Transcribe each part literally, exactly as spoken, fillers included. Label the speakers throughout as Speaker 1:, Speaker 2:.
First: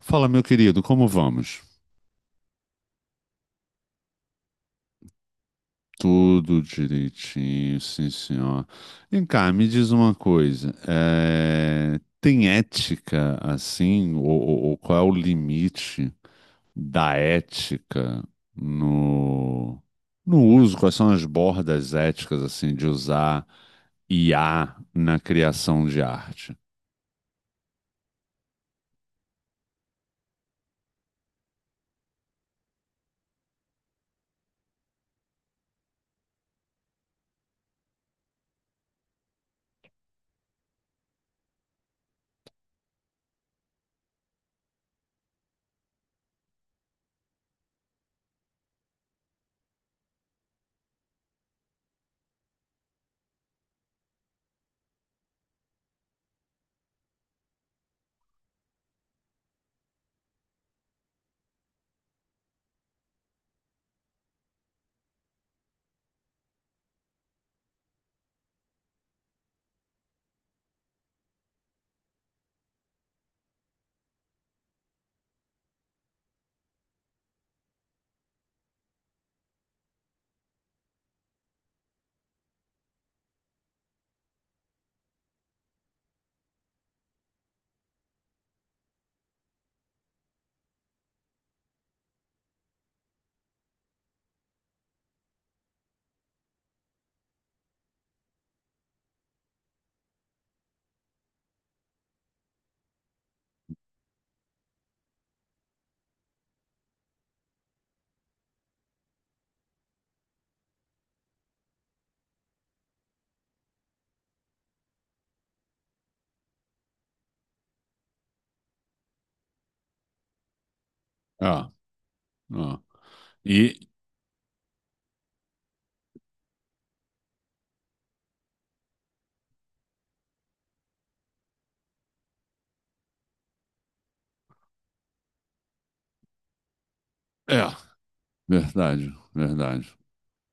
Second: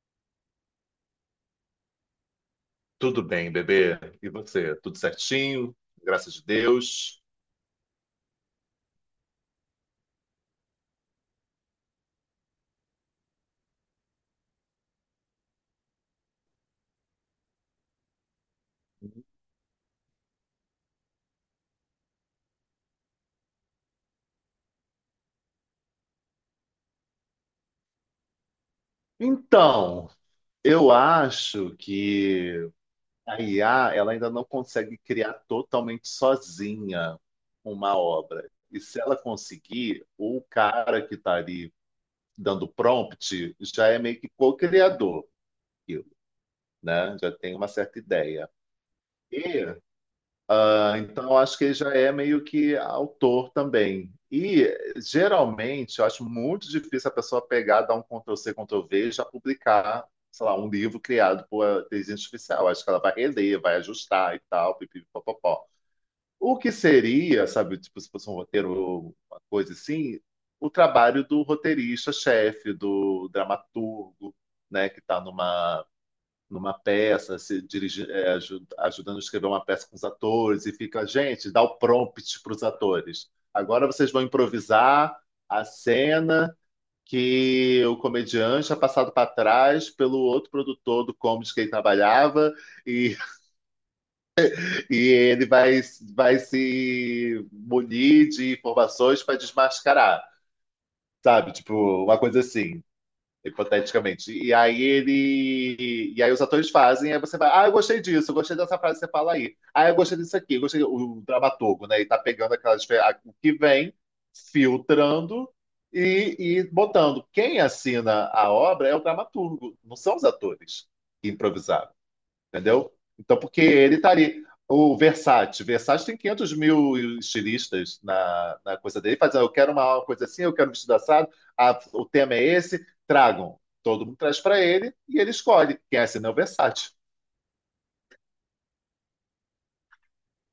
Speaker 1: Fala, meu querido, como vamos?
Speaker 2: Tudo bem, bebê? E você? Tudo certinho? Graças a
Speaker 1: Tudo
Speaker 2: Deus.
Speaker 1: direitinho, sim, senhor. Vem cá, me diz uma coisa. eh, Tem ética assim? Ou, ou- ou qual é o limite da ética no, no uso? Quais são as bordas éticas assim de usar I A na criação de arte?
Speaker 2: Então, eu acho que a I A ela ainda não consegue criar totalmente sozinha uma obra. E se ela conseguir, o cara que está ali dando prompt já é meio que co-criador, daquilo, né? Já tem uma certa ideia. Ah, então, acho que ele já é meio que autor também. E, geralmente, eu acho muito difícil a pessoa pegar, dar um Ctrl+C, Ctrl+V e já publicar, sei lá, um livro criado por inteligência artificial. Acho que ela vai reler, vai ajustar e tal, pipi, popopó. O que seria, sabe, tipo, se fosse um roteiro, ou uma coisa assim, o trabalho do roteirista-chefe, do dramaturgo, né, que está numa peça, se dirige, é, aju- ajudando a escrever uma peça com os atores, e fica, gente, dá o prompt para os atores. Agora vocês vão improvisar a cena que o comediante é passado para trás pelo outro produtor do comedy que ele trabalhava, e, e ele vai, vai se munir de informações para desmascarar. Sabe, tipo, uma coisa assim, hipoteticamente. E aí ele. E aí os atores fazem. Aí você vai, ah, eu gostei disso, eu gostei dessa frase que você fala aí. Ah, eu gostei disso aqui, eu gostei. O dramaturgo, né? E tá pegando aquelas o que vem, filtrando e, e botando. Quem assina a obra é o dramaturgo, não são os atores que
Speaker 1: Ah,
Speaker 2: improvisaram,
Speaker 1: ah.
Speaker 2: entendeu? Então, porque
Speaker 1: E
Speaker 2: ele tá ali. O Versace, Versace tem quinhentos mil estilistas na, na coisa dele, fazendo: eu quero uma coisa assim, eu quero um vestido assado, ah, o tema é esse, tragam. Todo mundo traz para ele e ele escolhe. Quem assina é o Versace.
Speaker 1: é, verdade, verdade.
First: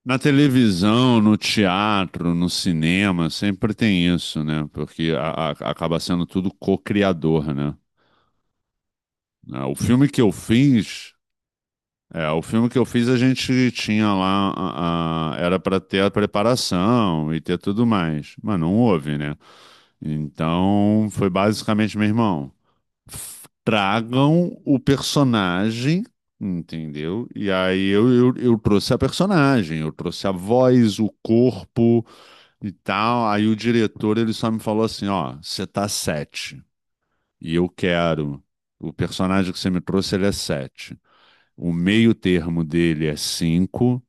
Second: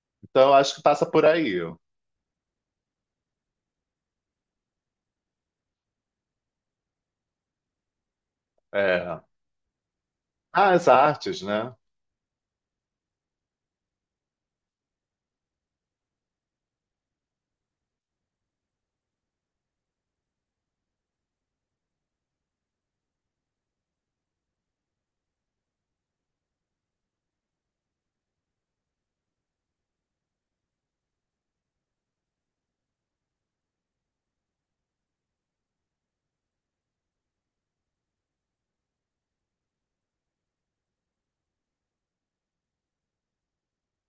Speaker 1: Na
Speaker 2: Então, eu acho que passa
Speaker 1: televisão,
Speaker 2: por
Speaker 1: no
Speaker 2: aí. Ó.
Speaker 1: teatro, no cinema, sempre tem isso, né? Porque a- a- acaba sendo tudo co-criador, né?
Speaker 2: É.
Speaker 1: Ah, o filme que eu
Speaker 2: Ah, as
Speaker 1: fiz,
Speaker 2: artes, né?
Speaker 1: é, o filme que eu fiz a gente tinha lá, a- a- era para ter a preparação e ter tudo mais, mas não houve, né? Então foi basicamente, meu irmão, f- tragam o personagem. Entendeu? E aí eu, eu, eu trouxe a personagem, eu trouxe a voz, o corpo, e tal. Aí o diretor ele só me falou assim, ó, você tá sete e eu quero. O personagem que você me trouxe ele é sete. O meio termo dele é cinco.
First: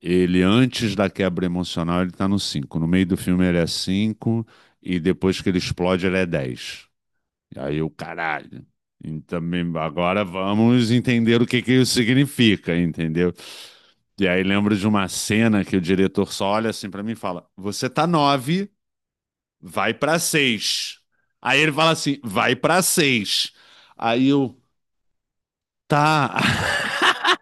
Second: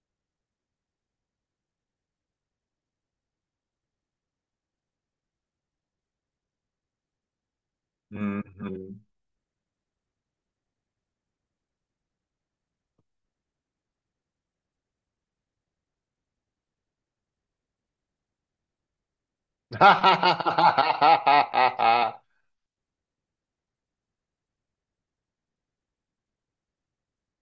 Speaker 1: Ele antes da quebra emocional ele tá no cinco. No meio do filme ele é cinco e depois que ele explode ele é dez. E aí eu, caralho.
Speaker 2: Uhum.
Speaker 1: E também agora vamos entender o que que isso significa, entendeu? E aí lembro de uma cena que o diretor só olha assim pra mim e fala: "Você tá nove, vai pra seis." Aí ele fala assim, vai pra seis. Aí eu, tá.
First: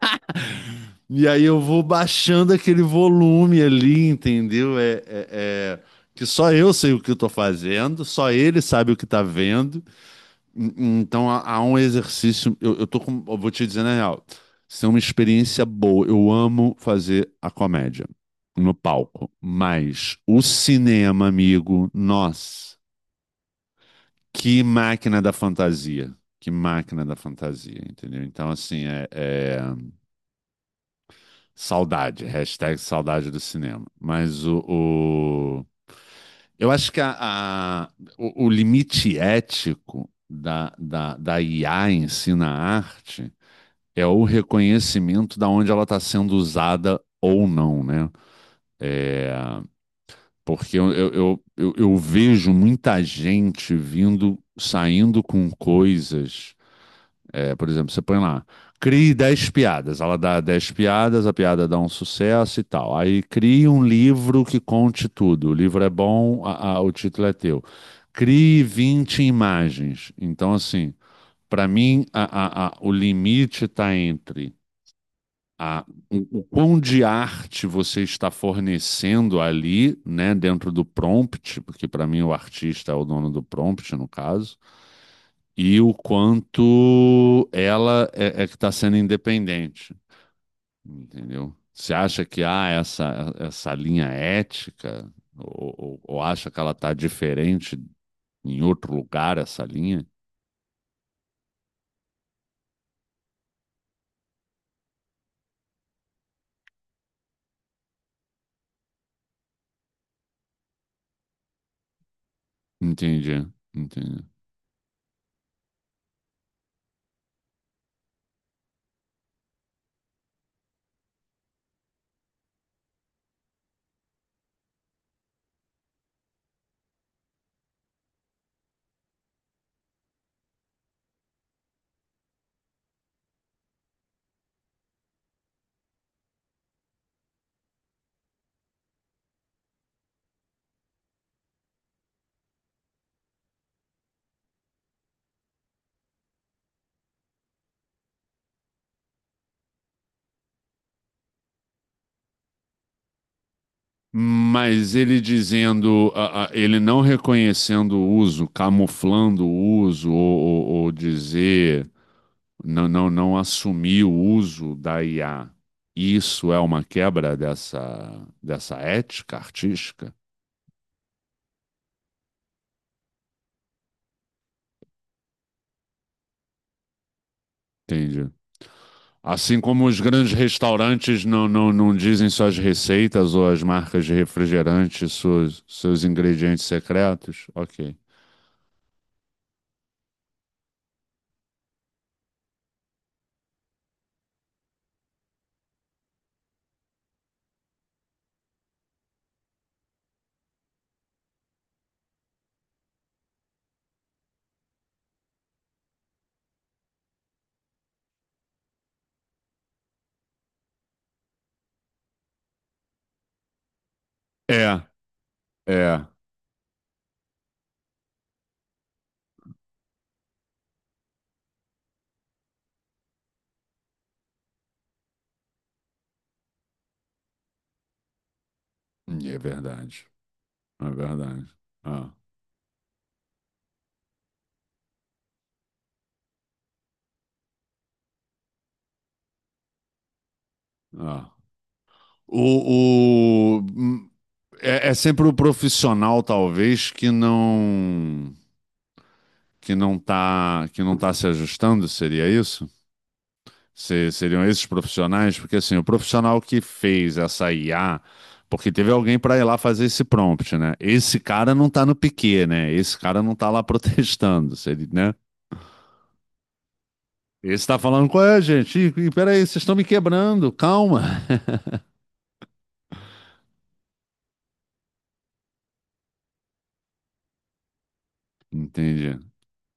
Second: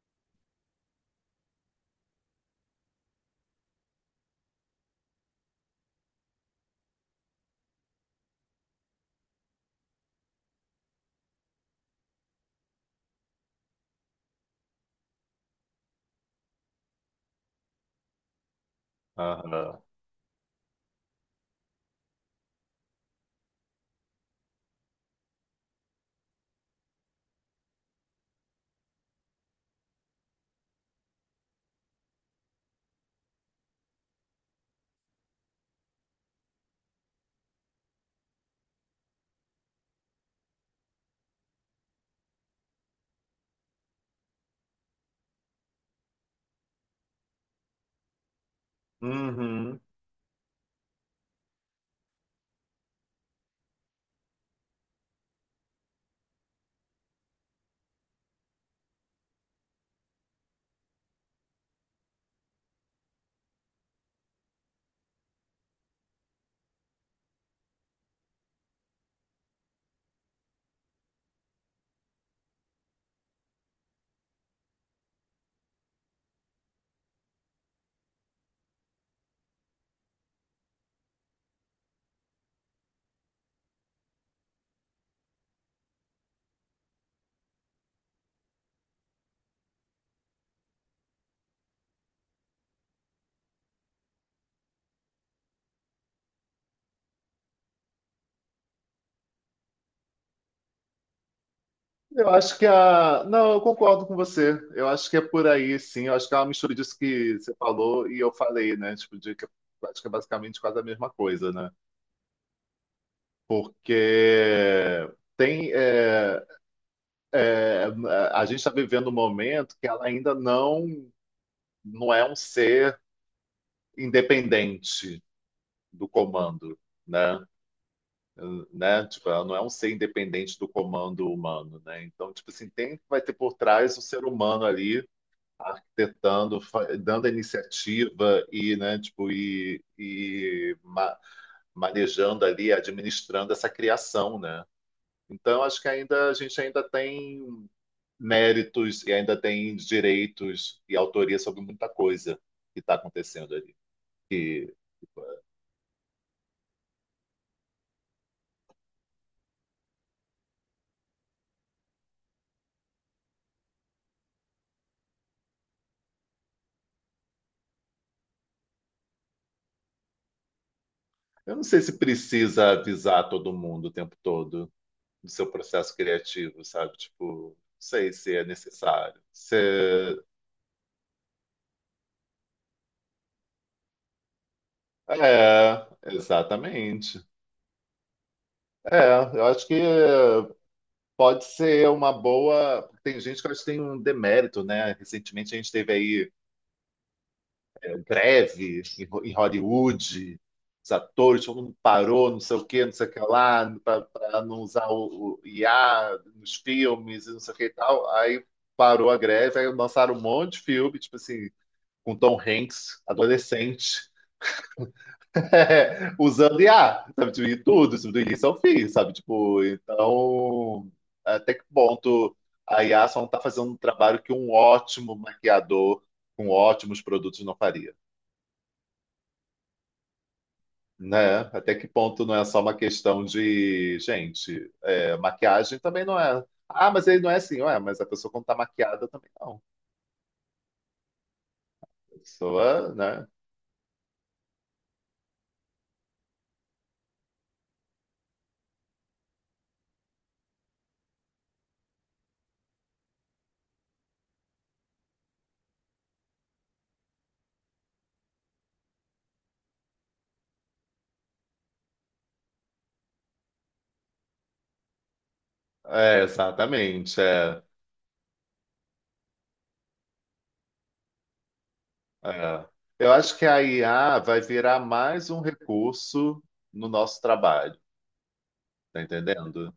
Speaker 1: E aí eu vou baixando aquele volume ali, entendeu? É, é- é- que só eu sei o que eu tô fazendo, só ele sabe o que tá vendo. Hum, hum. Então há, há um exercício. Eu, eu tô com. Eu vou te dizer na real. Isso é uma experiência boa. Eu amo fazer a comédia no palco.
Speaker 2: Aham.
Speaker 1: Mas o cinema, amigo, nossa. Que máquina da fantasia. Que máquina da fantasia, entendeu? Então, assim, é, é- saudade, hashtag saudade do cinema. Mas o, o- eu acho que a, a- o, o limite ético da, da, da I A em si na arte é o reconhecimento da onde ela está sendo usada ou não, né? É,
Speaker 2: Uhum.
Speaker 1: porque eu, eu, eu, eu eu vejo muita gente vindo, saindo com coisas. É, por exemplo, você põe lá, crie dez piadas. Ela dá dez piadas, a piada dá um sucesso e tal. Aí crie um livro que conte tudo. O livro é bom, a- a- o título é teu. Crie vinte imagens. Então, assim, para mim, a- a- a- o limite está entre a, o, o quão de arte você está fornecendo ali, né, dentro do prompt, porque para mim o artista é o dono do prompt, no caso, e o quanto ela é, é que está sendo independente, entendeu? Você acha que há essa, essa linha ética, ou, ou- ou acha que ela está diferente em outro lugar, essa linha?
Speaker 2: Eu acho que a. Não, eu concordo com você. Eu acho que é por aí, sim. Eu acho que é uma mistura disso que você falou e eu falei, né? Tipo, de que eu acho que é basicamente quase a mesma coisa, né?
Speaker 1: Entendi, entendi.
Speaker 2: Porque tem. É, é, A gente está vivendo um momento que ela ainda não, não é um ser independente do comando. Né? Né? Tipo, ela não é um ser independente do comando humano, né? Então, tipo assim, tem vai ter por trás o ser humano ali arquitetando, fa- dando a iniciativa e, né, tipo, e, e ma- manejando ali, administrando essa criação, né? Então, acho que ainda a gente ainda tem méritos e ainda tem direitos e autoria sobre muita coisa que está acontecendo ali. E
Speaker 1: Mas ele dizendo, a- a- ele não reconhecendo o uso, camuflando o uso, ou, ou- ou dizer não, não, não assumir o uso da I A, isso é uma quebra dessa, dessa ética artística?
Speaker 2: eu não sei se precisa avisar todo mundo o tempo todo do seu processo criativo, sabe? Tipo, não sei
Speaker 1: Entendi.
Speaker 2: se é necessário.
Speaker 1: Assim como os
Speaker 2: Se-
Speaker 1: grandes restaurantes não, não, não dizem suas receitas ou as marcas de refrigerante, seus,
Speaker 2: É,
Speaker 1: seus ingredientes
Speaker 2: exatamente.
Speaker 1: secretos? Ok.
Speaker 2: É, eu acho que pode ser uma boa. Tem gente que eu acho que tem um demérito, né? Recentemente a gente teve aí greve em Ho- em Hollywood, os atores, todo mundo parou, não sei o quê, não sei o que lá, para não usar o, o I A nos filmes e não sei o que e tal. Aí parou a greve, aí lançaram um monte de filme, tipo assim, com Tom Hanks, adolescente.
Speaker 1: É, é.
Speaker 2: É, usando I A, sabe? Tipo, e tudo, isso do início ao fim, sabe? Tipo, então, até que ponto a I A só não tá fazendo um trabalho que um ótimo maquiador com ótimos produtos não faria,
Speaker 1: É verdade. É
Speaker 2: né?
Speaker 1: verdade.
Speaker 2: Até que
Speaker 1: Ah,
Speaker 2: ponto não é só uma questão de, gente, é, maquiagem também não é. Ah, mas ele não é assim, ué, mas a pessoa quando tá maquiada também não.
Speaker 1: ah.
Speaker 2: A pessoa, né?
Speaker 1: O, o- hum, é, é sempre o profissional, talvez, que não, que não está, que não tá se ajustando, seria isso? Se- seriam esses profissionais? Porque assim, o profissional que fez essa I A, porque teve alguém para ir lá fazer esse prompt, né? Esse cara não tá no piquê, né? Esse cara não tá lá protestando, seria, né?
Speaker 2: É, exatamente. É.
Speaker 1: Esse tá falando, qual é, gente? Ih, ih, Peraí, vocês estão me quebrando, calma.
Speaker 2: É. Eu acho que a I A vai virar mais um recurso no nosso trabalho, tá
Speaker 1: Entendi.
Speaker 2: entendendo?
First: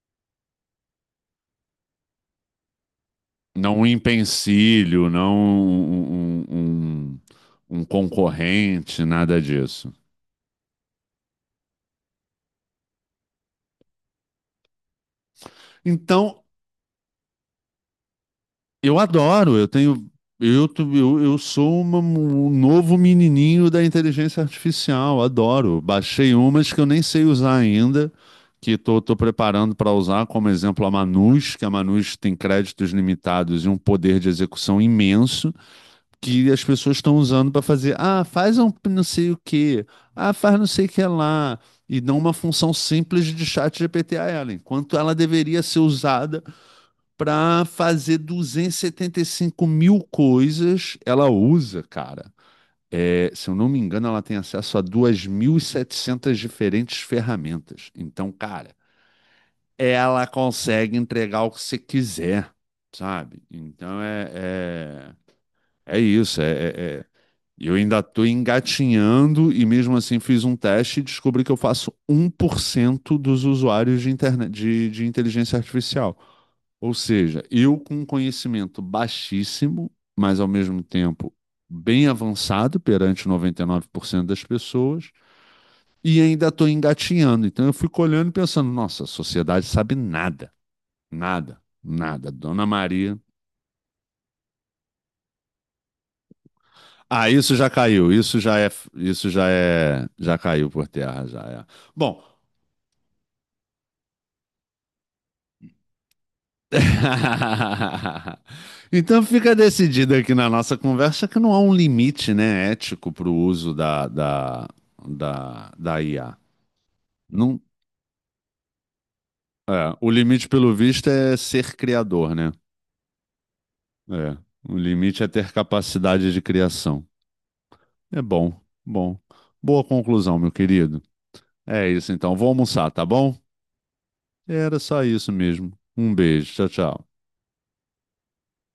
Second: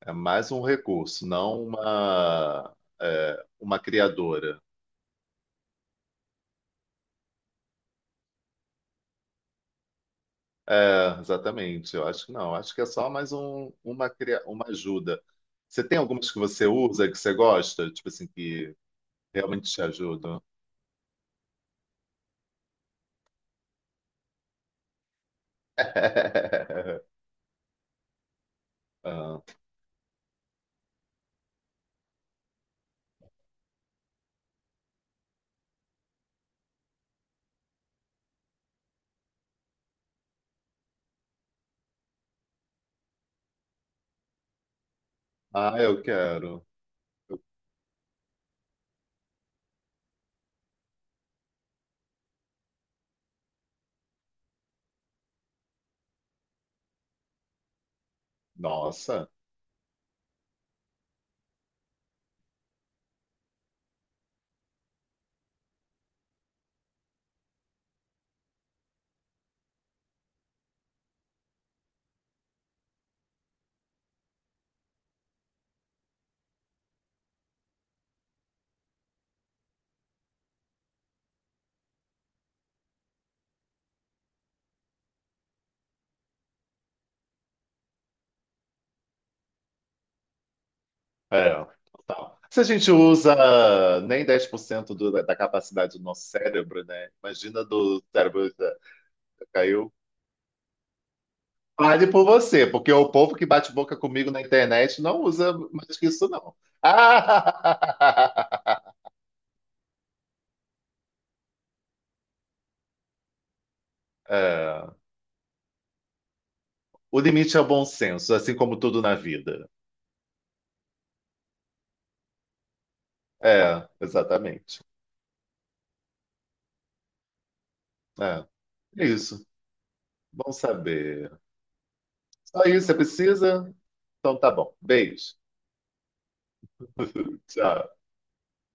Speaker 2: É mais um recurso, não uma, é,
Speaker 1: Não
Speaker 2: uma
Speaker 1: um
Speaker 2: criadora.
Speaker 1: empecilho, não um, um um- um- um concorrente, nada disso.
Speaker 2: É, exatamente, eu acho que não. Acho que é só mais um, uma, cria- uma ajuda. Você tem algumas que
Speaker 1: Então,
Speaker 2: você usa, que você gosta? Tipo assim, que
Speaker 1: eu adoro, eu
Speaker 2: realmente te
Speaker 1: tenho.
Speaker 2: ajudam?
Speaker 1: Eu, tu- eu, eu sou uma- um novo menininho da inteligência artificial, adoro. Baixei umas que eu nem sei usar ainda, que estou preparando para usar, como exemplo a Manus, que a Manus tem créditos limitados e um poder de execução imenso, que as pessoas estão usando para fazer, ah, faz um p- não sei o quê, ah, faz não sei o que lá, e dão uma função simples de chat G P T a ela, enquanto ela deveria
Speaker 2: Ah,
Speaker 1: ser
Speaker 2: eu
Speaker 1: usada
Speaker 2: quero.
Speaker 1: para fazer e e setenta e cinco mil coisas. Ela usa, cara. É, se eu não me engano, ela tem acesso a duas mil e setecentas diferentes ferramentas. Então, cara,
Speaker 2: Nossa.
Speaker 1: ela consegue entregar o que você quiser, sabe? Então é, é, é isso. É, é- é e eu ainda estou engatinhando e mesmo assim fiz um teste e descobri que eu faço um por cento dos usuários de internet, de, de inteligência artificial. Ou seja, eu com um conhecimento baixíssimo, mas ao mesmo tempo bem avançado perante noventa e nove por cento das pessoas, e ainda estou engatinhando. Então eu fico olhando e pensando, nossa, a sociedade sabe nada,
Speaker 2: É,
Speaker 1: nada, nada.
Speaker 2: total. Se a
Speaker 1: Dona
Speaker 2: gente
Speaker 1: Maria.
Speaker 2: usa nem dez por cento do, da capacidade do nosso cérebro, né?
Speaker 1: Ah, isso
Speaker 2: Imagina
Speaker 1: já
Speaker 2: do
Speaker 1: caiu, isso
Speaker 2: cérebro
Speaker 1: já é,
Speaker 2: da-
Speaker 1: isso já
Speaker 2: Caiu.
Speaker 1: é, já caiu por terra, já é.
Speaker 2: Fale
Speaker 1: Bom,
Speaker 2: por você, porque o povo que bate boca comigo na internet não usa mais que isso, não. Ah!
Speaker 1: então fica decidido aqui na nossa conversa que não há um limite, né, ético para o uso da, da,
Speaker 2: É,
Speaker 1: da, da I A.
Speaker 2: o limite
Speaker 1: Não,
Speaker 2: é o bom senso, assim como tudo na vida.
Speaker 1: é, o limite, pelo visto, é ser criador, né?
Speaker 2: É,
Speaker 1: É, o
Speaker 2: exatamente.
Speaker 1: limite é ter capacidade de criação. É
Speaker 2: É,
Speaker 1: bom,
Speaker 2: é
Speaker 1: bom.
Speaker 2: isso.
Speaker 1: Boa conclusão, meu
Speaker 2: Bom
Speaker 1: querido.
Speaker 2: saber.
Speaker 1: É isso então, vou
Speaker 2: Só isso
Speaker 1: almoçar,
Speaker 2: você
Speaker 1: tá bom?
Speaker 2: precisa? Então tá bom.
Speaker 1: Era só isso
Speaker 2: Beijo.
Speaker 1: mesmo. Um beijo. Tchau, tchau.
Speaker 2: Tchau.